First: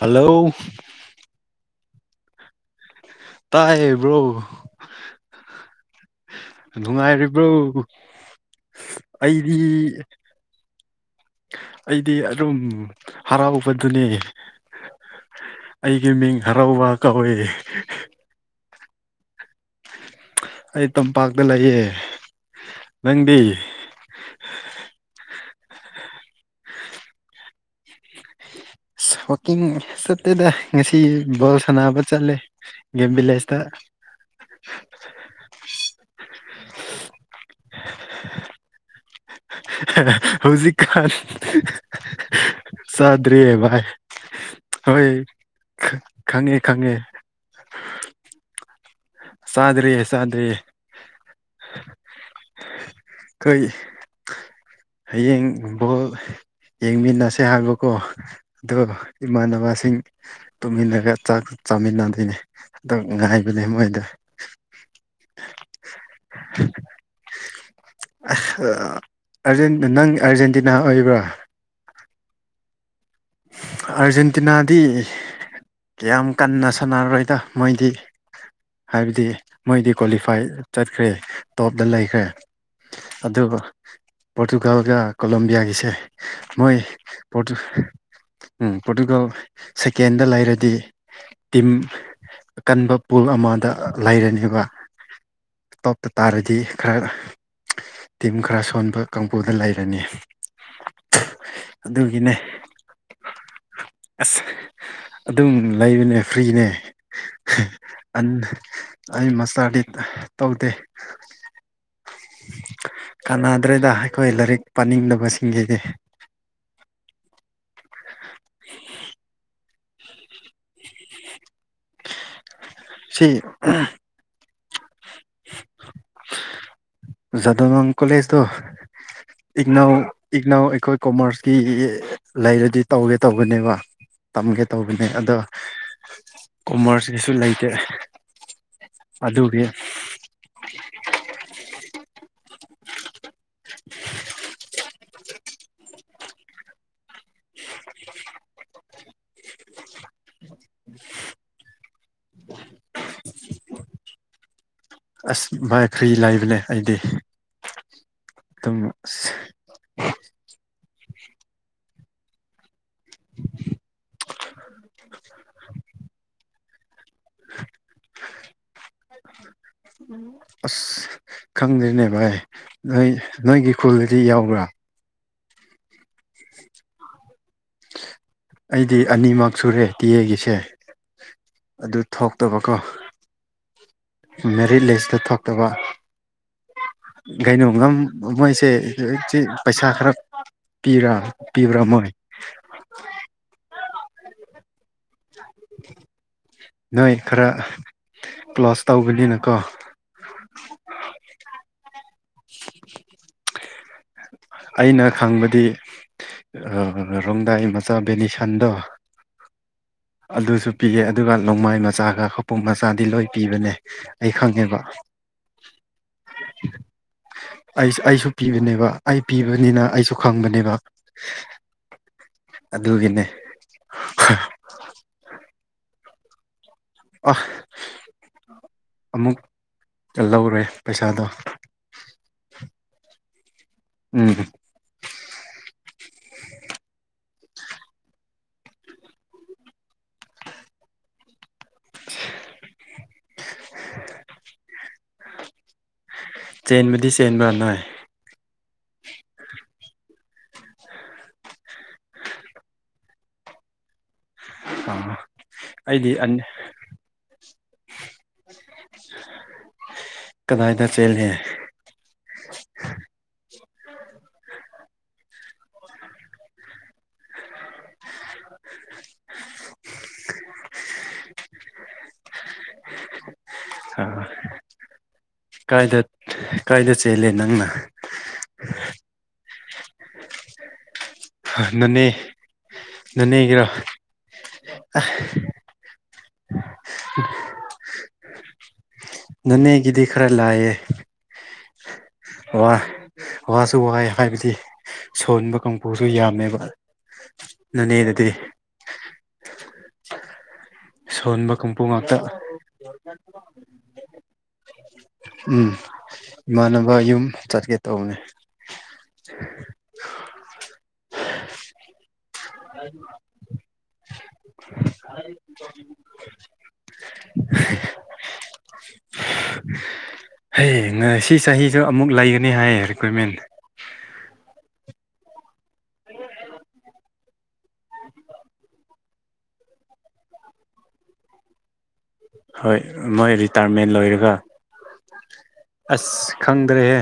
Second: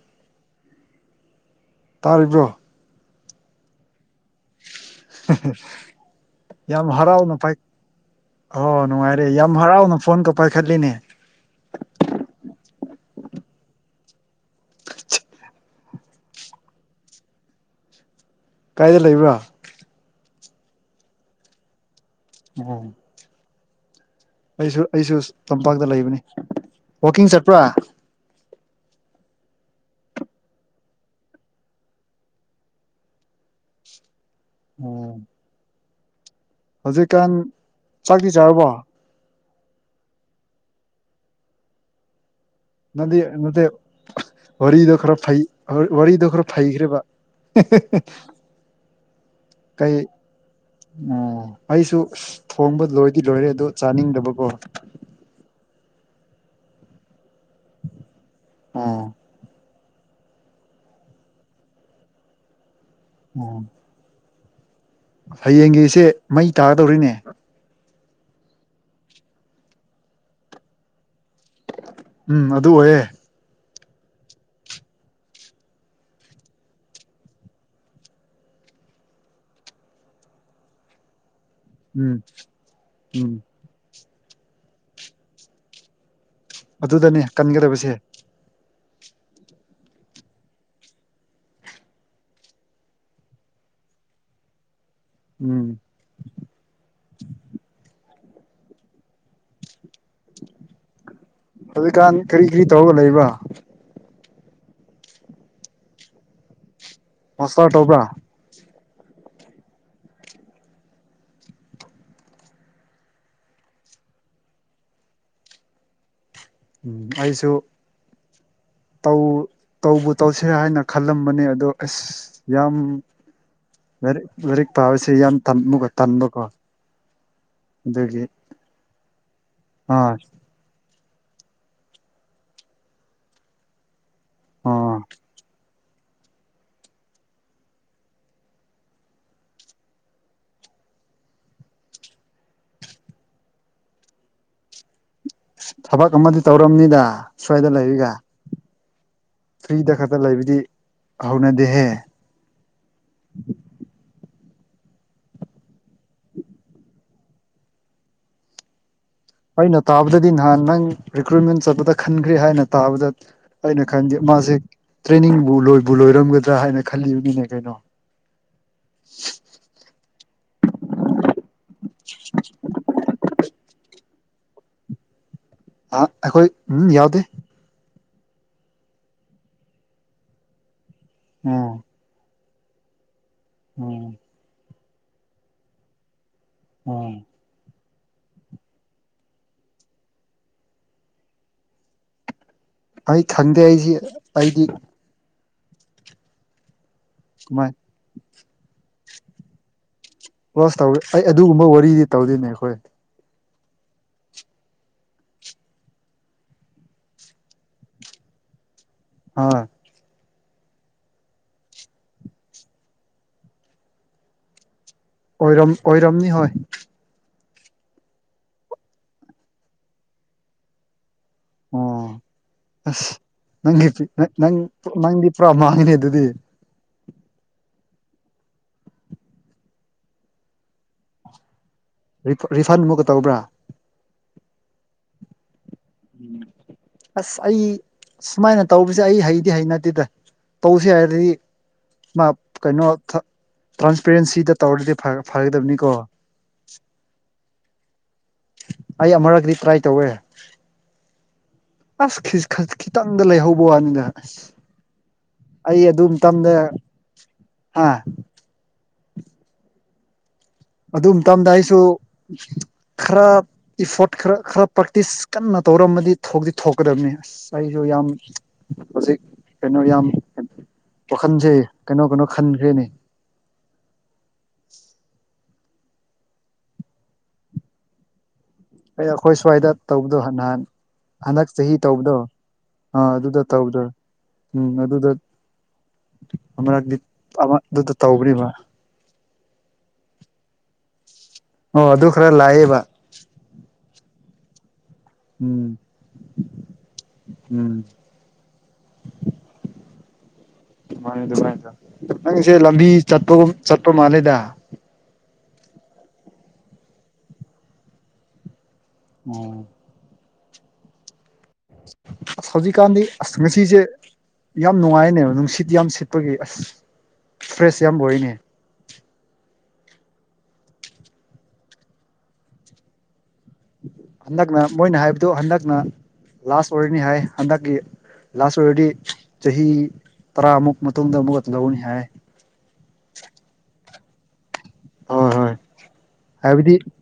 Hello ꯇꯥꯔꯤꯕ꯭ꯔꯣ ꯇꯥꯏꯕ꯭ꯔꯣ ꯌꯥꯝ ꯍꯔꯥꯎꯅ ꯅꯨꯡꯉꯥꯏꯔꯤꯕ꯭ꯔꯣ ꯄꯥꯏ ꯑꯣ ꯅꯨꯡꯉꯥꯏꯔꯦ ꯌꯥꯝ ꯑꯩꯗꯤ ꯍꯔꯥꯎꯅ ꯐꯣꯟꯒ ꯄꯥꯏꯈꯠꯂꯤꯅꯦ꯫ ꯑꯩꯗꯤ ꯑꯗꯨꯝ ꯍꯔꯥꯎꯕꯗꯨꯅꯦ꯫ ꯑꯩꯒꯤ ꯃꯤꯡ ꯍꯔꯥꯎꯕ ꯀꯧꯏ꯫ ꯀꯥꯏꯗ ꯂꯩꯕ꯭ꯔꯥ? ꯑꯩ ꯇꯝꯄꯥꯛꯇ ꯂꯩꯌꯦ꯫ ꯎꯝ ꯅꯪꯗꯤ ꯑꯩꯁꯨ ꯑꯩꯁꯨ ꯇꯝꯄꯥꯛꯇ ꯂꯩꯕꯅꯤ ꯋꯥꯛꯀꯤꯡ ꯆꯠꯄ꯭ꯔꯥ ꯑꯁ ꯋꯥꯥꯛꯀꯤꯡ ꯆꯠꯇꯦꯗ ꯉꯁꯤ ꯕꯣꯜ ꯁꯥꯟꯅꯕ ꯆꯠꯂꯦ ꯒꯦꯝ ꯕꯤꯂꯦꯁ ꯇ ꯑꯣ ꯍꯧꯖꯤꯛꯀꯥꯟ ꯆꯥꯛꯇꯤ ꯆꯥꯔꯕꯣ ꯍꯧꯖꯤꯛ ꯀꯥꯟ ꯅꯗꯤ ꯅꯠꯇꯦ ꯋꯥꯔꯤꯗꯣ ꯍꯣꯏ ꯈꯔ ꯐꯩ ꯋꯥꯔꯤꯗꯣ ꯈꯔ ꯈꯪꯉꯦ ꯐꯩ ꯈꯪꯉꯦ ꯈ꯭ꯔꯦꯕ [unintelligible] ꯆꯥꯗ꯭ꯔꯤ ꯆꯥꯗ꯭ꯔꯤ ꯑꯣ ꯑꯩꯁꯨ ꯊꯣꯡꯕ ꯂꯣꯏꯗꯤ ꯂꯣꯏꯔꯦ ꯑꯗꯨ ꯆꯥꯅꯤꯡꯗꯕꯀꯣ ꯍꯌꯦꯡꯕꯣꯜ ꯌꯦꯡꯃꯤꯟꯅꯁꯦ ꯍꯥꯏꯕꯀꯣ ꯑꯗꯨꯒ ꯑꯣ ꯏꯃꯥꯟꯅꯕꯁꯤꯡ ꯇꯨꯝꯃꯤꯟꯅꯒ ꯆꯥꯛ ꯆꯥꯃꯤꯟꯅꯕꯤ ꯗꯣ ꯑꯣ ꯉꯥꯏꯕꯅꯦ ꯃꯣꯏꯗ ꯍꯌꯦꯡꯒꯤꯁꯦ ꯃꯩ ꯇꯥꯒꯗꯧꯔꯤꯅꯦ ꯑꯁ ꯑ ꯑꯥꯔꯖꯦꯟ ꯅꯪ ꯑꯥꯔꯖꯦꯟꯇꯤꯅꯥ ꯑꯣꯏꯕ꯭ꯔꯣ ꯎꯝ ꯑꯗꯨ ꯑꯣꯏꯌꯦ ꯑꯥꯔꯖꯦꯟꯇꯤꯅꯥꯗꯤ ꯀꯌꯥꯝ ꯀꯟꯅ ꯁꯥꯟꯅꯔꯔꯣꯏꯗ ꯃꯣꯏꯗꯤ ꯍꯥꯏꯕꯗꯤ ꯃꯣꯏꯗꯤ ꯀ꯭ꯋꯥꯂꯤꯐꯥꯏ ꯆꯠꯈ꯭ꯔꯦ ꯇꯣꯞꯇ ꯎꯝ ꯂꯩꯈ꯭ꯔꯦ ꯎꯝ ꯑꯗꯨꯒ ꯄꯣꯔꯇꯨꯒꯥꯜꯒ ꯀꯣꯂꯣꯕꯤꯌꯥꯒꯤꯁꯦ ꯃꯣꯏ ꯑꯗꯨꯗꯅꯦ ꯄꯣꯇꯨ ꯀꯟꯒꯗꯕꯁꯦ ꯎꯝ ꯄꯣꯔꯇꯨꯒꯜ ꯁꯦꯀꯦꯟꯗ ꯂꯩꯔꯗꯤ ꯇꯤꯝ ꯀꯟꯕ ꯄꯨꯜ ꯑꯃꯗ ꯂꯩꯔꯅꯦꯕ ꯎꯝ ꯇꯣꯞꯇ ꯇꯥꯔꯗꯤ ꯈꯔ ꯇꯤꯝ ꯈꯔ ꯁꯣꯟꯕ ꯀꯥꯡꯕꯨꯗ ꯂꯩꯔꯅꯤ ꯍꯧꯖꯤꯛꯀꯥꯟ ꯑꯗꯨꯒꯤꯅꯦ ꯀꯔꯤ ꯀꯔꯤ ꯇꯧꯔꯒ ꯂꯩꯕ ꯑꯁ ꯑꯗꯨꯝ ꯂꯩꯕꯅꯦ ꯐ꯭ꯔꯤꯅꯦ ꯃꯥꯁꯇꯔ ꯇꯧꯕ꯭ꯔꯥ ꯑꯟ ꯑꯩ ꯃꯥꯁꯇꯔꯗꯤ ꯇꯧꯗꯦ ꯀꯥꯟꯅꯗ꯭ꯔꯦꯗ ꯑꯩꯈꯣꯏ ꯂꯥꯏꯔꯤꯛ ꯄꯥꯅꯤꯡꯗꯕꯁꯤꯡꯒꯤꯗꯤ ꯑꯩꯁꯨ ꯇꯧ ꯇꯧꯕꯨ ꯇꯧꯁꯤꯔꯦ ꯍꯥꯏꯅ ꯈꯜꯂꯝꯕꯅꯦ ꯑꯗꯣ ꯑꯁ ꯌꯥꯝ ꯁꯤ ꯂꯥꯏꯔꯤꯛ ꯂꯥꯏꯔꯤꯛ ꯄꯥꯕꯁꯤ ꯌꯥꯝ ꯇꯝꯃꯨꯒ ꯇꯟꯕꯀꯣ ꯖꯥꯗꯨ ꯅꯪ ꯑꯗꯨꯒꯤ ꯀꯣꯂꯦꯖꯗꯣ ꯏꯛꯅꯧ ꯑꯥ ꯏꯛꯅꯎ ꯑꯩꯈꯣꯏ ꯀꯣꯃꯔꯁꯀꯤ ꯂꯩꯔꯗꯤ ꯇꯧꯒꯦ ꯇꯧꯕꯅꯦꯕ ꯇꯝꯒꯦ ꯑꯥ ꯇꯧꯕꯅꯦ ꯑꯗꯣ ꯀꯣꯃꯔꯁꯀꯤꯁꯨ ꯂꯩꯇꯦ ꯑꯗꯨꯒꯤ ꯊꯕꯛ ꯑꯃꯗꯤ ꯇꯧꯔꯝꯅꯤꯗ ꯁ꯭ꯋꯥꯏꯗ ꯂꯩꯔꯤꯒ ꯐ꯭ꯔꯤꯗ ꯈꯛꯇ ꯂꯩꯕꯗꯤ ꯍꯧꯅꯗꯦꯍꯦ [unintelligible] ꯑꯁ ꯚꯥꯏ ꯐ꯭ꯔꯤ ꯂꯥꯏꯕꯅꯦ ꯑꯩꯗꯤ ꯑꯗꯨꯝ ꯑꯁ ꯑꯩꯅ ꯇꯥꯕꯗꯗꯤ ꯅꯍꯥꯟ ꯅꯪ ꯔꯤꯀ꯭ꯔꯨꯏꯠꯃꯦꯟ ꯆꯠꯄꯗ ꯈꯟꯈ꯭ꯔꯦ ꯍꯥꯏꯅ ꯇꯥꯕꯗ ꯑꯩꯅ ꯈꯟꯗꯦ ꯃꯥꯁꯦ ꯇ꯭ꯔꯦꯅꯤꯡꯕꯨ ꯂꯣꯏꯕꯨ ꯂꯣꯏꯔꯝꯒꯗ꯭ꯔꯥ ꯍꯥꯏꯅ ꯈꯜꯂꯤꯕꯒꯤꯅꯦ ꯀꯩꯅꯣ ꯑꯁ ꯈꯪꯗ꯭ꯔꯅ‌ꯦ ꯚꯥꯏ ꯅꯣꯏ ꯅꯣꯏꯒꯤ ꯈꯨꯜꯗꯤ ꯌꯥꯎꯕ꯭ꯔꯥ ꯑ ꯑꯩꯈꯣꯏ ꯎꯝ ꯌꯥꯎꯗꯦ ꯑꯩꯗꯤ ꯑꯅꯤꯃꯛ ꯁꯨꯔꯦ ꯇꯤ ꯑꯦꯒꯤꯁꯦ ꯑꯣ ꯑꯗꯨ ꯊꯣꯛꯇꯕꯀꯣ ꯑꯣ ꯃꯦꯔꯤꯠ ꯂꯤꯁꯇꯨ ꯊꯣꯛꯇꯕ ꯎꯝ ꯀꯩꯅꯣꯒ ꯃꯣꯏꯁꯦ ꯍꯧ ꯄꯩꯁꯥ ꯈꯔ ꯄꯤꯕ꯭ꯔꯥ ꯄꯤꯕ꯭ꯔꯥ ꯃꯣꯏ ꯑꯩ ꯈꯪꯗꯦ ꯑꯩꯗꯤ ꯑꯩꯗꯤ ꯅꯣꯏ ꯈꯔ ꯑꯗꯨꯃꯥꯏ ꯀ꯭ꯂꯣꯁ ꯇꯧꯕꯅꯤꯅꯀꯣ ꯀ꯭ꯔ‌ꯣꯁ ꯇꯧ ꯑꯩ ꯑꯗꯨꯒꯨꯝꯕ ꯋꯥꯔꯤꯗꯤ ꯇꯧꯗ‌ꯦꯅꯦ ꯑꯩꯈꯣꯏ ꯑꯩꯅ ꯈꯪꯕꯗꯤ ꯑ ꯔꯣꯡꯗꯥꯏ ꯃꯆꯥ ꯕ‌ꯦꯅꯤꯁꯟꯗꯣ ꯍꯣꯏ ꯑꯗꯨꯁꯨ ꯄꯤꯌꯦ ꯑꯗꯨꯒ ꯅꯣꯡꯃꯥꯏ ꯃꯆꯥꯒ ꯈꯄꯣꯡ ꯃꯆꯥꯗꯤ ꯂꯣꯏ ꯄꯤꯕꯅꯦ ꯑꯩ ꯈꯪꯉꯦꯕ ꯑꯣꯏꯔꯝ ꯑꯣꯏꯔꯝꯅꯤ ꯍꯣꯏ ꯑꯩ ꯑꯩꯁꯨ ꯄꯤꯕꯅꯦꯕ ꯑꯩ ꯄꯤꯕꯅꯤꯅ ꯑꯩꯁꯨ ꯈꯪꯕꯅꯦꯕ ꯑꯣ ꯑꯁ ꯑꯗꯨꯒꯤꯅꯦ ꯅꯪꯒꯤ ꯅꯪ ꯅꯪ ꯅꯪꯗꯤ ꯄꯨꯔꯥ ꯃꯥꯡꯉꯤꯅꯦ ꯑꯗꯨꯗꯤ ꯑ ꯑꯃꯨꯛ ꯂꯧꯔꯦ ꯄꯩꯁꯥꯗꯣ ꯔꯤ ꯔꯤꯐꯟ ꯑꯃꯨꯛꯀ ꯇꯧꯕ꯭ꯔꯥ ꯎꯝ [inaudible] ꯑꯁ ꯑꯩ ꯁꯨꯃꯥꯏꯅ ꯇꯧꯕꯁꯦ ꯑꯩ ꯍꯩꯗꯤ ꯍꯩꯅꯗꯦꯗ ꯇꯧꯁꯤ ꯍꯥꯏꯔꯗꯤ ꯃꯥ ꯀꯩꯅꯣ ꯇ꯭ꯔꯥꯟꯁꯄꯦꯔꯦꯟꯁꯤꯗ ꯇꯧꯔꯗꯤ ꯐꯒꯗꯕꯅꯤꯀꯣ ꯆꯦꯟꯕꯗꯤ ꯆꯦꯟꯕꯔ ꯅ‌ꯣꯏ ꯑꯩ ꯑꯃꯨꯔꯛꯇꯤ ꯇ꯭ꯔꯥꯏ ꯇꯧꯋꯦ ꯑꯁ ꯈꯤꯇꯪꯗ ꯂꯩꯍꯧꯕ ꯋꯥꯅꯤꯗ ꯑꯥ ꯑꯩ ꯑꯩꯗꯤ ꯑꯗꯨꯝ ꯇꯝꯗ ꯍꯥ ꯀꯗꯥꯏꯗ ꯑꯗꯨ ꯆꯦꯜꯂꯦ ꯃꯇꯝꯗ ꯑꯩꯁꯨ ꯈꯔ ꯏꯐꯣꯔꯠ ꯈꯔ ꯈꯔ ꯄ꯭ꯔꯦꯛꯇꯤꯁ ꯀꯟꯅ ꯇꯧꯔꯝꯃꯗꯤ ꯊꯣꯛ ꯊꯣꯛꯀꯗꯕꯅꯤ ꯑꯁ ꯑꯁ ꯑꯩꯥꯁꯨ ꯌꯥꯝ ꯍꯧꯖꯤꯛ ꯀꯩꯅꯣ ꯌꯥꯝ ꯋꯥꯈꯟꯁꯦ ꯀꯩꯅꯣ ꯀꯩꯅꯣ ꯈꯟꯈ꯭ꯔꯦꯅꯦ ꯑ ꯀꯥꯏꯗ ꯀꯥꯏꯗ ꯆꯦꯜꯂꯦ ꯅꯪꯅ ꯑꯩ ꯑꯩꯈꯣꯏ ꯁ꯭ꯋꯥꯏꯗ ꯇꯧꯕꯗꯣ ꯅꯍꯥꯟ ꯍꯟꯗꯛ ꯆꯍꯤ ꯅꯅꯦ ꯇꯧꯕꯗꯣ ꯑꯥ ꯑꯗꯨꯗ ꯅꯅꯦꯒꯤꯔꯣ ꯇꯧꯕꯗ‌ꯣ ꯎꯝ ꯑꯗꯨꯗ ꯑꯃꯔꯛꯗꯤ ꯑꯃ ꯑꯗꯨꯗ ꯇꯧꯕꯔꯤꯔꯤꯕ ꯅ‌ꯣꯅꯦꯒꯤꯗꯤ ꯈꯔ ꯂꯥꯏꯌ‌ꯦ ꯑꯣ ꯑꯗꯨ ꯈꯔ ꯂꯥꯏꯌ‌ꯦꯕ ꯋꯥꯁꯨ ꯋꯥꯏ ꯍꯥꯏꯕꯗꯤ ꯁꯣꯟꯕ ꯎꯝ ꯀꯥꯡꯄꯨꯔꯁꯨ ꯌꯥꯝꯃꯦꯕ ꯎꯝ ꯅ‌ꯣꯅꯦꯗꯗꯤ ꯁꯣꯟꯕ ꯀꯥꯡꯕꯨ ꯉꯥꯛꯇ ꯅꯪꯁꯦ ꯂꯝꯕꯤ ꯆꯠꯄꯒꯨꯝ ꯆꯠꯄ ꯃꯥꯜꯂꯦꯗ ꯎꯝ ꯏꯃꯥꯟꯅꯕ ꯌꯨꯝ ꯆꯠꯀꯦ ꯇꯧꯕꯅꯦ ꯎꯝ ꯑꯁ ꯍꯧꯖꯤꯛꯀꯥꯟꯗꯤ ꯑꯁ ꯉꯁꯤꯁꯦ ꯌꯥꯝ ꯅꯨꯡꯉꯥꯏꯌ‌ꯦꯅ‌ꯦ ꯅꯨꯡꯁꯤꯠ ꯌꯥꯝ ꯁꯤꯠ ꯑꯩꯈꯣꯏꯒꯤ ꯑꯁ ꯐ꯭ꯔꯦꯁ ꯌꯥꯝ ꯑꯣꯏꯅꯦ ꯍꯩ ꯉꯁꯤ ꯆꯍꯤꯁꯨ ꯑꯃꯨꯛ ꯂꯩꯒꯅꯤ ꯍꯥꯏꯌꯦ ꯔꯤꯀ꯭ꯋꯔꯃꯦꯟ ꯍꯟꯗꯛꯅ ꯃꯣꯏꯅ ꯍꯥꯏꯕꯗꯨ ꯍꯟꯗꯛꯅ ꯂꯥꯁ ꯑꯣꯏꯔꯅꯤ ꯍꯥꯏ ꯍꯟꯗꯛꯀꯤ ꯂꯥꯁ ꯑꯣꯏꯔꯗꯤ ꯆꯍꯤ ꯇꯔꯥꯃꯨꯛ ꯃꯇꯨꯡꯗ ꯑꯃꯨꯛꯀ ꯂꯧꯒꯅꯤ ꯍꯥꯏ ꯍꯣꯏ ꯃꯣꯏ ꯔꯤꯇꯥꯌꯔꯃꯦꯟ ꯂꯣꯏꯔꯒ ꯑꯁ ꯍꯥꯏꯕꯗꯤ ꯈꯪꯗ꯭ꯔꯦꯍꯦ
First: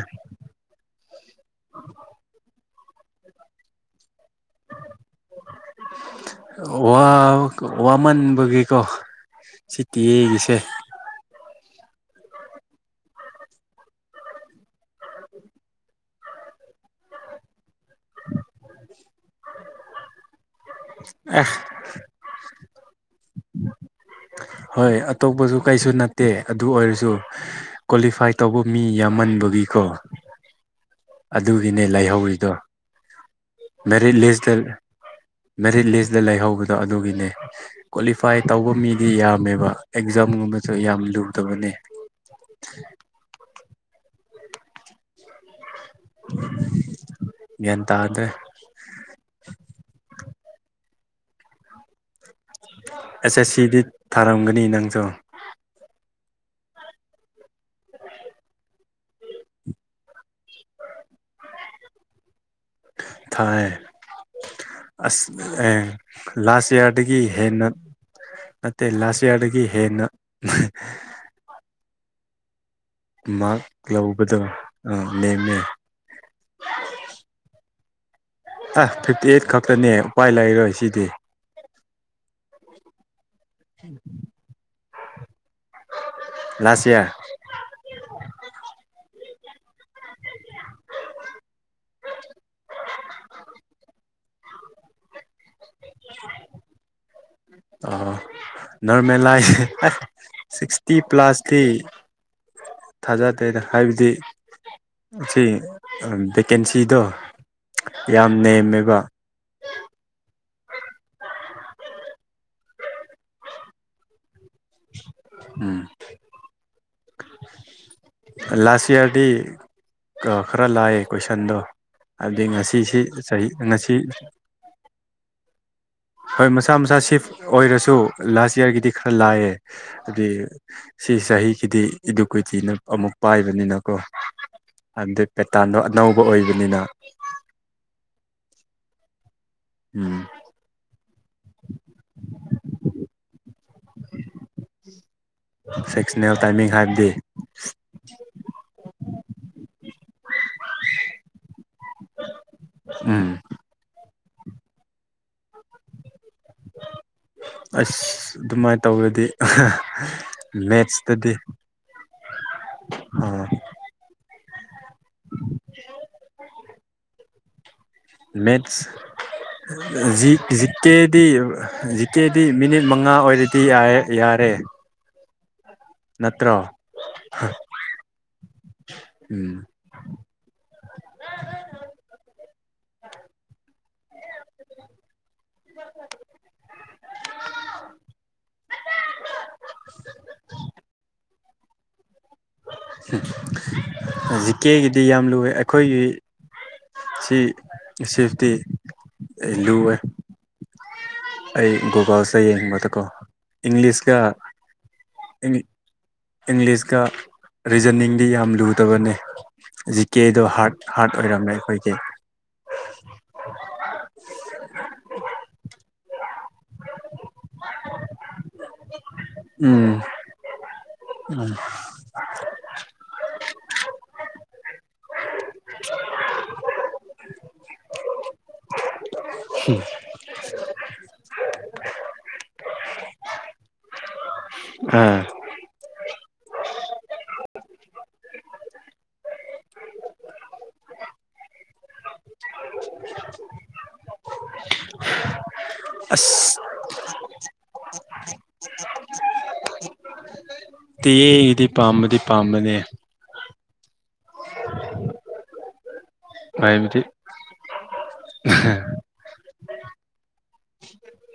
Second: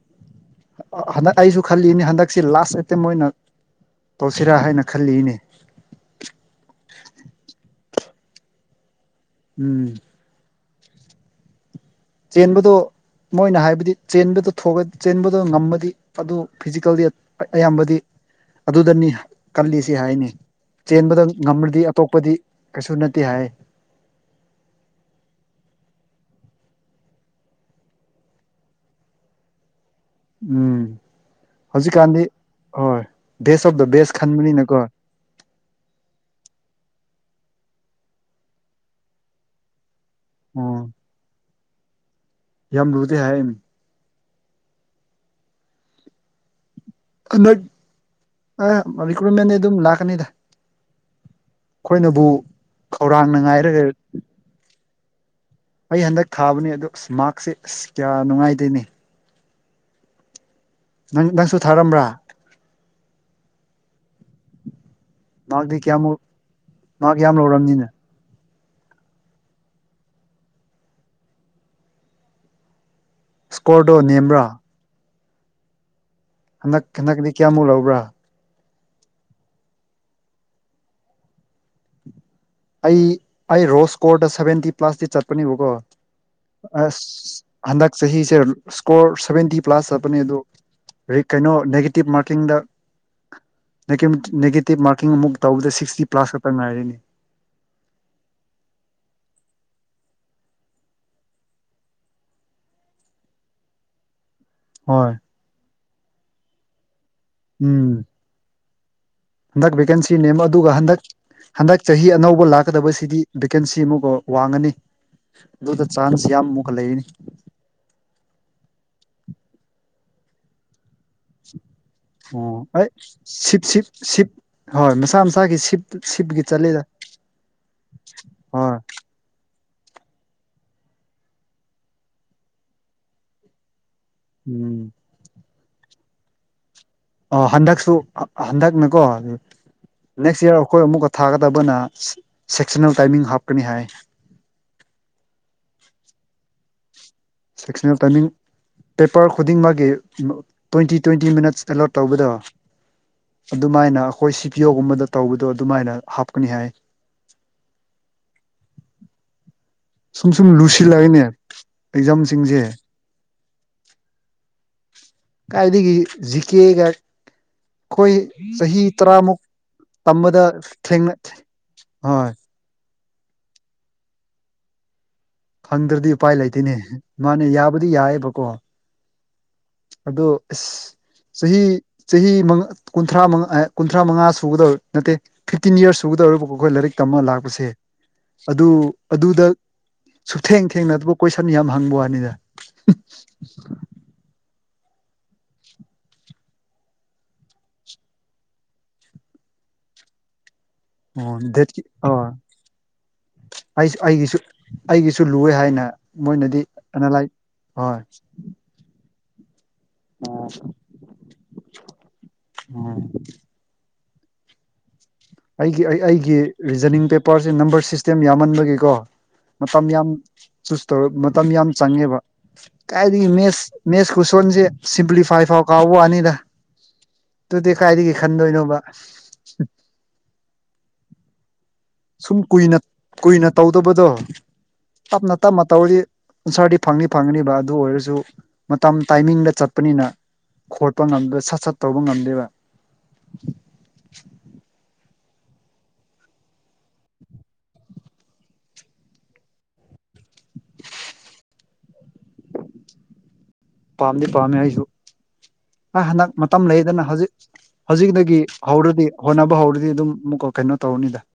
ꯍꯟꯗꯛ ꯑꯩꯁꯨ ꯈꯜꯂꯤꯅꯤ ꯍꯟꯗꯛꯁꯤ ꯂꯥꯁ ꯑꯦꯇꯦꯝꯞ ꯑꯣꯏꯅ ꯇꯧꯁꯤꯔꯥ ꯍꯥꯏꯅ ꯈꯜꯂꯤꯅꯤ ꯋꯥ ꯋꯥꯃꯟꯕꯒꯤꯀꯣ ꯎꯝ ꯁꯤꯇꯤꯑꯦꯒꯤꯁꯦ [unintelligible] ꯆꯦꯟꯕꯗꯣ ꯃꯣꯏꯅ ꯍꯥꯏꯕꯗꯤ ꯆꯦꯟꯕꯗ ꯊꫭꯒ [unintelligible] ꯆꯦꯟꯕꯗ ꯉꯝꯃꯗꯤ ꯑꯗꯨ ꯐꯤꯖꯤꯀꯦꯜꯗꯤ ꯑꯌꯥꯝꯕꯗꯤ ꯑꯗꯨꯗꯅꯤ ꯀꯜꯂꯤꯁꯤ ꯍꯥꯏꯅꯤ ꯆꯦꯟꯕꯗ ꯑꯦ ꯉꯝꯃꯗꯤ ꯑꯇꯣꯞꯄꯗꯤ ꯀꯩꯁꯨ ꯅꯠꯇꯦ ꯍꯥꯏ ꯍꯣꯏ ꯑꯇꯣꯞꯄꯁꯨ ꯀꯩꯁꯨ ꯅꯠꯇꯦ ꯑꯗꯨ ꯑꯣꯏꯔꯁꯨ ꯀ꯭ꯋꯥꯂꯤꯐꯥꯏ ꯇꯧꯕ ꯃꯤ ꯌꯥꯝꯃꯟꯕꯒꯤꯀꯣ ꯎꯝ ꯑꯗꯨꯒꯤꯅꯦ ꯍꯧꯖꯤꯛꯀꯥꯟꯗꯤ ꯂꯩꯥꯏꯍꯧꯔꯤꯗꯣ ꯍꯣꯏ best of the best merit list ꯈꯟꯕꯅꯤꯅꯀꯣ ꯃꯦꯔꯤꯠ ꯂꯤꯁꯇ ꯂꯩꯍꯧꯕꯗꯣ ꯑꯗꯨꯒꯤꯅꯦ ꯀ꯭ꯋꯥꯂꯤꯐꯥꯏ ꯇꯧꯕ ꯃꯤꯗꯤ ꯌꯥꯝꯃꯦꯕ ꯑꯦꯛꯖꯥꯝꯒꯨꯝꯕꯁꯨ ꯎꯝ ꯌꯥꯝ ꯂꯨꯗꯕꯅꯦ ꯌꯥꯝ ꯂꯨꯗꯦ ꯍꯥꯏꯅꯦ ꯌꯥꯟ ꯇꯥꯗꯦ ꯑ ꯔꯤꯀ꯭ꯔꯨꯏꯠꯃꯦꯟꯗꯤ ꯑꯗꯨꯝ ꯂꯥꯛꯀꯅꯤꯗ ꯑꯩꯈꯣꯏꯅꯕꯨ ꯈꯧꯔꯥꯡꯅ ꯉꯥꯏꯔꯒ ꯉꯝꯒꯅꯤ ꯅꯪꯁꯨ ꯑꯩ ꯍꯟꯗꯛ ꯊꯥꯕꯅꯤ ꯑꯗꯨ ꯑꯁ ꯃꯥꯛꯁꯦ ꯑꯁ ꯀꯌꯥ ꯅꯨꯡꯉꯥꯏꯇꯦꯅꯦ [inaudible] ꯅꯪ ꯅꯪꯁꯨ ꯊꯥꯔꯝꯕ꯭ꯔꯥ ꯊꯥꯏ ꯑꯁ ꯃꯥꯔꯛꯇꯤ ꯑꯦ ꯀꯌꯥꯃꯨꯛ ꯂꯥꯁ ꯃꯥꯔꯛ ꯌꯔꯗꯒꯤ ꯌꯥꯝ ꯍꯦꯟꯅ ꯂꯧꯔꯝꯅꯤꯅ ꯅꯠꯇꯦ ꯂꯥꯁ ꯌꯔꯗꯒꯤ ꯍꯦꯟꯅ ꯃꯥꯛ ꯏꯁꯀꯣꯔꯗꯣ ꯂꯧꯕꯗꯣ ꯅꯦꯝꯕ꯭ꯔꯥ ꯑ ꯅꯦꯝꯃꯦ ꯍꯟꯗꯛ ꯍꯟꯗꯛꯗꯤ ꯀꯌꯥꯃꯨꯛ ꯂꯧꯕ꯭ꯔꯥ ꯑ ꯐꯤꯞꯇꯤ ꯑꯩꯠ ꯈꯛꯇꯅꯦ ꯎꯄꯥꯏ ꯂꯩꯔꯣꯏ ꯁꯤꯗꯤ ꯑꯩ ꯑꯩ ꯔꯣ ꯁ꯭ꯀꯣꯔꯗ ꯁꯚꯦꯟꯇꯤ ꯄ꯭ꯂꯁꯇꯤ ꯆꯠꯄꯅꯦꯕꯀꯣ ꯂꯥꯁ ꯑꯁ ꯏꯌꯥꯔ ꯍꯟꯗꯛ ꯆꯍꯤꯁꯦ ꯁ꯭ꯀꯣꯔ ꯁꯚꯦꯟꯇꯤ ꯄ꯭ꯂꯁ ꯆꯠꯄꯅꯤ ꯑꯗꯨ ꯔꯤ [unintelligible] ꯀꯩꯅꯣ ꯅꯦꯒꯦꯇꯤꯞ ꯃꯥꯔꯀꯤꯡꯗ ꯅꯦꯒꯦꯝ [unintelligible] ꯅꯦꯒꯦꯇꯤꯞ ꯃꯥꯔꯀꯤꯡ ꯑꯃꯨꯛ ꯇꯧꯕꯗ ꯁꯤꯛꯁꯇꯤ ꯄ꯭ꯂꯁ ꯈꯛꯇ ꯉꯥꯏꯔꯤꯅꯤ ꯑ ꯅꯣꯔꯃꯦꯂꯥꯏ [unintelligible] ꯑꯥꯢ ꯁꯤꯛꯁꯇꯤ ꯄ꯭ꯂꯁꯇꯤ ꯊꯥꯖꯗꯦꯗ ꯍꯥꯏꯕꯗꯤ ꯍꯣꯏ ꯁꯤ ꯚꯦꯀꯦꯟꯁꯤꯗꯣ ꯎꯝ ꯌꯥꯝ ꯅꯦꯝꯃꯦꯕ ꯍꯟꯗꯛ ꯚꯦꯀꯦꯟꯁꯤ ꯅꯦꯝꯃ [unintelligible] ꯑꯗꯨꯒ ꯍꯟꯗꯛ ꯍꯟꯗꯛ ꯆꯍꯤ ꯑꯅꯧꯕ ꯂꯥꯛꯀꯗꯕꯁꯤꯗꯤ ꯚꯦꯀꯦꯟꯁꯤ ꯑꯃꯨꯛꯀ ꯋꯥꯡꯉꯅꯤ ꯎꯝ ꯗꯨꯗ ꯆꯥꯟꯁ ꯌꯥꯝꯃꯨꯛꯀ ꯂꯩꯅꯤ ꯂꯥꯁ ꯌꯔꯗꯤ ꯈꯔ ꯂꯥꯏ ꯀꯣꯏꯁꯟꯗꯣ ꯍꯥꯏꯕꯗꯤ ꯑꯣ ꯑꯩ ꯉꯁꯤꯁꯤ ꯆꯍꯤ ꯁꯤꯞ ꯁꯤꯞ ꯉꯁꯤ ꯁꯤꯞ ꯍꯣꯏ ꯃꯁꯥ ꯃꯁꯥꯒꯤ ꯁꯤꯞ ꯁꯤꯞꯀꯤ ꯍꯣꯏ ꯃꯁꯥ ꯆꯠꯂꯤꯗ ꯃꯁꯥ ꯁꯤꯐ ꯑꯣꯏꯔꯁꯨ ꯂꯥꯁ ꯍꯣꯏ ꯏꯌꯥꯔꯒꯤꯗꯤ ꯈꯔ ꯂꯥꯏꯌꯦ ꯍꯥꯏꯗꯤ ꯁꯤ ꯆꯍꯤꯒꯤꯗꯤ ꯏꯗꯨ ꯀꯨꯏꯇꯤꯅ ꯑꯃꯨꯛ ꯄꯥꯏꯕꯅꯤꯅꯀꯣ ꯎꯝ ꯑꯗꯨꯠ ꯄꯦꯇꯥꯟꯗꯣ ꯑꯅꯧꯕ ꯑꯣꯏꯕꯅꯤꯅ ꯑ ꯍꯟꯗꯛꯁꯨ ꯍꯟꯗꯛꯅꯀꯣ ꯎꯝ ꯅꯦꯛꯁ ꯏꯌꯥꯔ ꯑꯈꯣꯏ ꯑꯃꯨꯛꯀ ꯊꯥꯒꯗꯕꯅ ꯁꯦꯛꯁꯟꯅꯜ ꯇꯥꯏꯃꯤꯡ ꯍꯥꯞꯀꯅꯤ ꯍꯥꯏ ꯁꯦꯛꯁꯅꯦꯜ ꯇꯥꯏꯃꯤꯡ ꯍꯥꯏꯕꯗꯤ ꯁꯦꯛꯁꯅꯦꯜ ꯇꯥꯏꯃꯤꯡ ꯄꯦꯄꯔ ꯈꯨꯗꯤꯡꯃꯛꯀꯤ ꯇꯣꯏꯟꯇꯤ ꯇꯣꯏꯟꯇꯤ ꯃꯤꯅꯠꯁ ꯑꯦꯂꯣꯠ ꯇꯧꯕꯗ ꯎꯝ ꯑꯗꯨꯃꯥꯏꯅ ꯑꯈꯣꯏ ꯁꯤ ꯄꯤ ꯌꯣꯒꯨꯝꯕꯗ ꯇꯧꯕꯗꯣ ꯑꯗꯨꯃꯥꯏꯅ ꯍꯥꯞꯀꯅꯤ ꯍꯥꯏ ꯑꯁ ꯗꯨꯃꯥꯏ ꯇꯧꯔꯗꯤ ꯁꯨꯝ ꯁꯨꯝ ꯂꯨꯁꯤꯜꯂꯛꯏꯅꯦ ꯅꯦꯛꯁꯇꯗꯤ ꯑꯦꯛꯖꯥꯝꯁꯤꯡꯁꯦ ꯑ ꯀꯥꯏꯗꯒꯤ ꯖꯤꯀꯦꯒ ꯈꯣꯏ ꯆꯍꯤ ꯃꯦꯠꯁ ꯇꯔꯥꯃꯨꯛ ꯖꯤ ꯇꯝꯕꯗ ꯊꯦꯡꯅ ꯖꯤꯀꯦꯗꯤ ꯍꯣꯏ ꯖꯤꯀꯦꯗꯤ ꯃꯤꯅꯤꯠ ꯃꯉꯥ ꯑꯣꯏꯔꯗꯤ ꯌꯥꯌꯦ ꯌꯥꯔꯦ ꯐꯪꯗ꯭ꯔꯗꯤ ꯎꯄꯥꯏ ꯅꯠꯇ꯭ꯔꯣ ꯂꯩꯇꯦꯅꯦ ꯃꯥꯅꯦ ꯌꯥꯕꯨꯗꯤ ꯌꯥꯏꯑꯕꯀꯣ ꯎꯝ ꯑꯗꯨ ꯑꯁ ꯆꯍꯤ ꯆꯍꯤꯥ ꯃꯉꯥ ꯀꯨꯟꯊ꯭ꯔꯥꯃꯉꯥ ꯑꯦ ꯀꯨꯟꯊ꯭ꯔꯥꯃꯉꯥ ꯁꯨꯒꯗꯧꯔꯦ ꯅꯠꯇꯦ ꯐꯤꯞꯇꯤꯟ ꯌꯔꯁ ꯁꯨꯒꯗꯧꯔꯦꯕꯀꯣ ꯈꯣꯏ ꯂꯥꯏꯔꯤꯛ ꯇꯝꯃꯒ ꯂꯥꯛꯄꯁꯦ ꯑꯗꯨ ꯑꯗꯨꯗ ꯁꯨꯊꯦꯡ ꯊꯦꯡꯅꯗꯕ ꯀꯣꯏꯁꯟ ꯌꯥꯝ ꯍꯪꯕ ꯋꯥꯅꯤꯗ [unintelligible] ꯖꯤꯀꯦꯒꯤꯗꯤ ꯌꯥꯝ ꯂꯨꯋꯦ ꯑꯩꯈꯣꯏꯒꯤ ꯁꯤ ꯁꯦꯐꯇꯤ ꯂꯨꯋꯦ ꯑꯣ ꯑꯩ ꯗꯦꯠꯀꯤ ꯑ ꯒꯨꯒꯜꯁꯗ ꯌꯦꯡꯕꯗꯀꯣ ꯑꯩ ꯏꯪꯂꯤꯁꯀ ꯑꯩꯒꯤꯁꯨ ꯑꯩꯒꯤꯁꯨ ꯂꯨꯑꯦ ꯏꯪꯂꯤ ꯍꯥꯏꯅ ꯃꯣꯏꯅꯗꯤ ꯏꯪꯂꯤꯁꯀ ꯑꯅꯥꯂꯥꯏ ꯍꯣꯏ ꯔꯤꯖꯟꯅꯤꯡꯗꯤ ꯌꯥꯝ ꯂꯨꯗꯕꯅꯦ ꯖꯤꯀꯦꯗꯣ ꯍꯥꯔꯠ ꯍꯥꯔꯠ ꯑꯣꯏꯔꯝꯃꯦ ꯑꯩꯈꯣꯏꯒꯤ ꯑꯣ ꯑꯩꯒꯤ ꯑꯩ ꯑꯩꯒꯤ ꯔꯤꯖꯟꯅꯤꯡ ꯄꯦꯄꯔꯁꯦ ꯅꯝꯕꯔ ꯁꯤꯁꯇꯦꯝ ꯌꯥꯝꯃꯟꯕꯒꯤꯀꯣ ꯃꯇꯝ ꯎꯝ ꯌꯥꯝ ꯆꯨꯁ ꯇꯧꯔ ꯃꯇꯝ ꯌꯥꯝ ꯆꯪꯉꯦꯕ ꯀꯥꯏꯗꯒꯤ ꯃꯦꯁ ꯃꯦꯁ ꯈꯨꯁꯣꯟꯖꯦ ꯁꯤꯝꯄ꯭ꯂꯤꯐꯥꯏ ꯐꯥꯎ ꯀꯥꯎꯕ ꯋꯥꯅꯤꯗ ꯇꯨꯗꯤ ꯀꯥꯏꯗꯒꯤ ꯈꯟꯗꯣꯏꯅꯣꯕ [unintelligible] ꯁꯨꯝ ꯀꯨꯏꯅ ꯀꯨꯏꯅ ꯇꯧꯗꯕꯗꯣ ꯑꯥ ꯇꯞꯅ ꯇꯞꯅ ꯇꯧꯔꯗꯤ ꯑꯟꯁꯥꯔꯗꯤ ꯐꯪꯅꯤ ꯐꯪꯉꯅꯤꯕ ꯑꯗꯨ ꯑꯣꯏꯔꯁꯨ ꯃꯇꯝ ꯇꯥꯏꯃꯤꯡꯗ ꯆꯠꯄꯅꯤꯅ ꯈꯣꯠꯄ ꯉꯝꯗꯦ ꯁꯠ ꯁꯠ ꯇꯧꯕ ꯉꯝꯗꯦꯕ [unintelligible] ꯑꯁ ꯇꯤꯌꯦ ꯑꯩꯗꯤ ꯄꯥꯝꯕꯗꯤ ꯄꯥꯝꯕꯅꯦ ꯄꯥꯝꯗꯤ ꯄꯥꯝꯃꯦ ꯑꯩꯖꯨ ꯑ ꯍꯟꯅꯛ ꯃꯇꯝ ꯍꯥꯏꯕꯗꯤ ꯂꯩꯌꯦꯗꯅ ꯍꯧꯖꯤꯛ ꯍꯧꯖꯤꯛꯗꯒꯤ ꯍꯧꯔꯗꯤ ꯍꯣꯠꯅꯕ ꯍꯧꯔꯗꯤ ꯗꯨꯝ ꯃꯨꯛꯀ ꯀꯩꯅꯣ ꯇꯧꯔꯅꯤꯗ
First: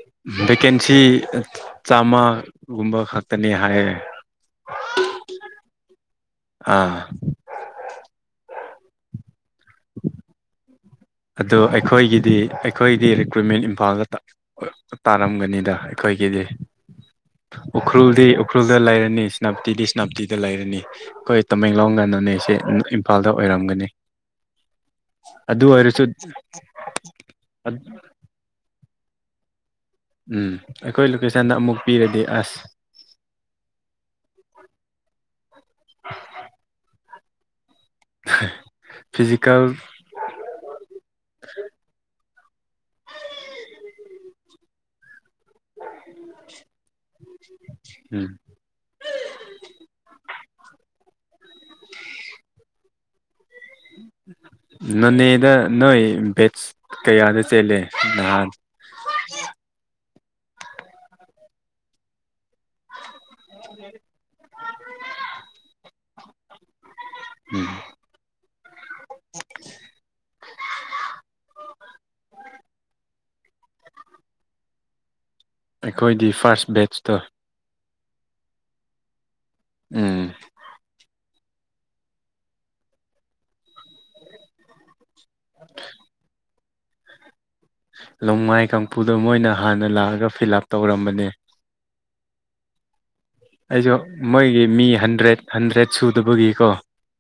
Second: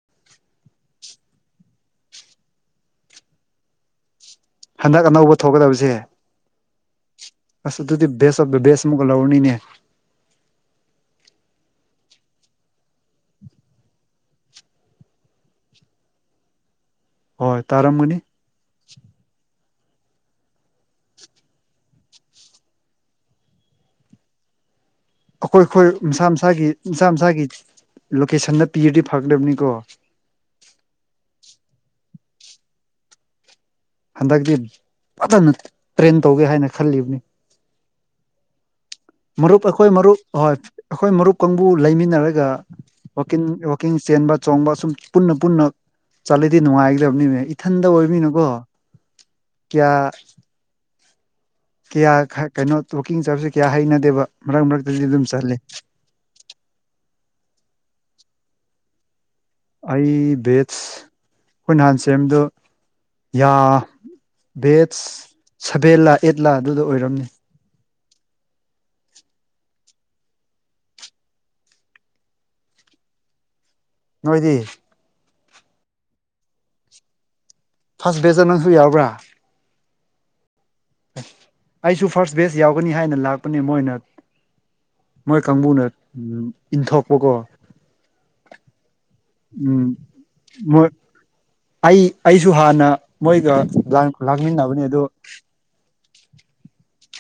ꯚꯦꯀꯦꯟꯁꯤ ꯆꯥꯝꯃꯒꯨꯝꯕ ꯈꯛꯇꯅꯤ ꯍꯥꯏꯌꯦ ꯍꯟꯗꯛ ꯑꯅꯧꯕ ꯊꯣꯛꯒꯗꯕꯁꯦ ꯑꯥ ꯑꯁ ꯑꯗꯨꯗꯤ ꯕꯦꯁ ꯑꯣꯕ ꯗ ꯕꯦꯁ ꯃꯨꯒ ꯂꯧꯔꯅꯤꯅꯦ ꯑꯗ ꯑꯩꯈꯣꯏꯒꯤꯗꯤ ꯑꯩꯈꯣꯏꯗꯤ ꯔꯤꯀ꯭ꯔꯨꯏꯠꯃꯦꯟ ꯏꯝꯐꯥꯜꯗ ꯇꯥ ꯑꯩ ꯇꯥꯔꯝꯒꯅꯤꯗ ꯑꯩꯈꯣꯏꯒꯤꯗꯤ ꯍꯣꯏ ꯇꯥꯔꯝꯒꯅꯤ ꯎꯈ꯭ꯔꯨꯜꯗꯤ ꯎꯈ꯭ꯔꯨꯜꯗ ꯂꯩꯔꯅꯤ ꯁꯅꯥꯞꯇꯤꯗꯤ ꯁꯅꯥꯞꯇꯤꯗ ꯂꯩꯔꯅꯤ ꯑꯩꯈꯣꯏ ꯇꯃꯦꯡꯂꯣꯡꯅ ꯅꯣꯅꯦꯁꯦ ꯏꯝꯐꯥꯜꯗ ꯑꯣꯏꯔꯝꯒꯅꯤ ꯑꯩꯈꯣꯏ ꯑꯗꯨ ꯑꯩꯈꯣꯏ ꯑꯣꯏꯔꯁꯨ ꯃꯁꯥ ꯃꯁꯥꯒꯤ ꯃꯁꯥ ꯃꯁꯥꯒꯤ ꯂꯣꯀꯦꯁꯟꯗ ꯄꯤꯔꯗꯤ ꯐꯒꯗꯕꯅꯤꯀꯣ ꯎꯝ ꯑꯩꯈꯣꯏ ꯂꯣꯀꯦꯁꯟꯗ ꯑꯃꯨꯛ ꯄꯤꯔꯗꯤ ꯑꯁ ꯍꯟꯗꯛꯇꯤ ꯐꯖꯅ ꯇ꯭ꯔꯦꯟ ꯇꯧꯒꯦ ꯍꯥꯏꯅ ꯈꯜꯂꯤꯕꯅꯤ ꯃꯔꯨꯞ ꯐꯤꯖꯤꯀꯦꯜ ꯑꯩꯈꯣꯏ ꯃꯔꯨꯞ ꯍꯣꯏ ꯑꯩꯈꯣꯏ ꯃꯔꯨꯞ ꯀꯥꯡꯕꯨ ꯂꯩꯃꯤꯟꯅꯔꯒ ꯋꯀꯤꯡ ꯋꯀꯤꯡ ꯆꯦꯟꯕ ꯆꯣꯡꯕ ꯁꯨꯝ ꯄꯨꯟꯅ ꯄꯨꯟꯅ ꯆꯠꯂꯗꯤ ꯅꯨꯡꯉꯥꯏꯒꯗꯕꯅꯤꯅꯦ ꯏꯊꯟꯗ ꯎꯝ ꯑꯣꯏꯕꯃꯤꯅꯀꯣ ꯀꯌꯥ ꯀꯌꯥ ꯀꯩꯅꯣ ꯇꯣꯀꯤꯡ ꯆꯥꯔꯖꯤꯛ ꯅꯅꯦꯗ ꯅꯣꯏ ꯚꯦꯁ ꯀꯌꯥꯗ ꯆꯦꯜꯂꯦ ꯅꯍꯥꯟ ꯑꯩ ꯕꯦꯠꯁ ꯑꯩꯈꯣꯏ ꯅꯍꯥꯟ ꯁꯦꯝꯕꯗ ꯌꯥ ꯕꯦꯖ ꯁꯚꯦꯜꯂꯥ ꯑꯦꯠꯂꯥ ꯑꯗꯨꯗ ꯑꯣꯏꯔꯝꯅꯤ ꯎꯝ ꯅꯣꯏꯗꯤ ꯑꯩꯈꯣꯏꯗꯤ ꯐꯥꯔꯁ ꯕꯦꯠꯁꯇꯣ ꯐꯥꯁ ꯕꯦꯠꯁꯇ ꯅꯪꯁꯨ ꯌꯥꯎꯕ꯭ꯔꯥ ꯎꯝ ꯑꯩꯁꯨ ꯐꯥꯔꯁ ꯕꯦꯁ ꯌꯥꯎꯒꯅꯤ ꯍꯥꯏꯅ ꯂꯥꯛꯄꯅꯦ ꯃꯣꯏꯅ ꯃꯣꯏ ꯀꯥꯡꯕꯨꯅ ꯎ ꯏꯟꯊꯣꯛꯄꯀꯣ ꯅꯣꯡꯃꯥꯏ ꯀꯥꯡꯄꯨꯗꯣ ꯃꯣꯏꯅ ꯍꯥꯟꯅ ꯎꯝ ꯂꯥꯛꯑꯒ ꯐꯤꯜ ꯑꯞ ꯃꯣꯏ ꯇꯧꯔꯝꯕꯅꯦ ꯑꯩ ꯑꯩꯁꯨ ꯍꯥꯟꯅ ꯃꯣꯏꯒ ꯑꯩꯁꯨ ꯂꯥꯡ ꯃꯣꯏꯒꯤ ꯃꯤ ꯂꯥꯛꯃꯤꯟꯅꯕꯅꯤ ꯑꯗꯨ ꯍꯟꯗ꯭ꯔꯦꯠ ꯍꯟꯗ꯭ꯔꯦꯠ ꯁꯨꯗꯕꯒꯤꯀꯣ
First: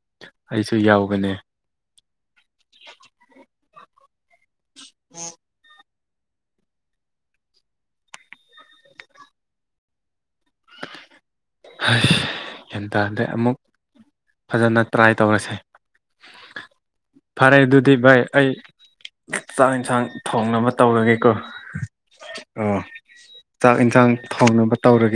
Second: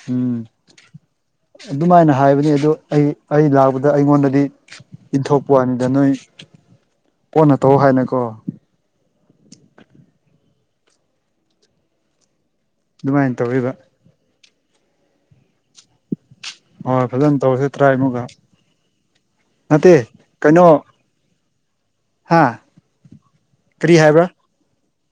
ꯎꯝ ꯑꯩꯁꯨ ꯌꯥꯎꯕꯅꯦ ꯑꯗꯨꯃꯥꯏꯅ ꯍꯥꯏꯕꯅꯤ ꯑꯗꯨ ꯑꯩ ꯑꯩ ꯂꯥꯛꯄꯗ ꯑꯩꯉꯣꯟꯗ ꯗꯤ ꯏꯟꯊꯣꯛꯄ ꯋꯥꯅꯤꯗ ꯅꯣꯏ ꯀꯣꯅ ꯇꯧ ꯍꯥꯏꯅꯀꯣ ꯍꯥꯏꯁ ꯒ꯭ꯌꯥꯟ ꯇꯥꯗꯦ ꯑꯗꯨꯃꯥꯏꯅ ꯑꯃꯨꯛ ꯇꯧꯔꯤꯕ ꯐꯖꯅ ꯇ꯭ꯔꯥꯏ ꯇꯧꯔꯁꯦ ꯍꯣꯏ ꯐꯖꯅ ꯇꯧꯔꯁꯦ ꯐꯔꯦꯗꯨꯗꯤ ꯚꯥꯏ ꯇ꯭ꯔꯥꯏꯃꯨꯛꯒ ꯑꯩ ꯆꯥꯛ ꯅꯠꯇꯦ ꯌꯦꯟꯁꯥꯡ ꯀꯩꯅꯣ ꯊꯣꯡꯅꯕ ꯇꯧꯔꯒꯦꯀꯣ ꯍꯥ ꯑꯣ ꯆꯥꯛ ꯀꯔꯤ ꯏꯟꯁꯥꯡ ꯍꯥꯏꯕ꯭ꯔꯥ ꯊꯣꯡꯅꯕ ꯇꯧꯔꯒꯦ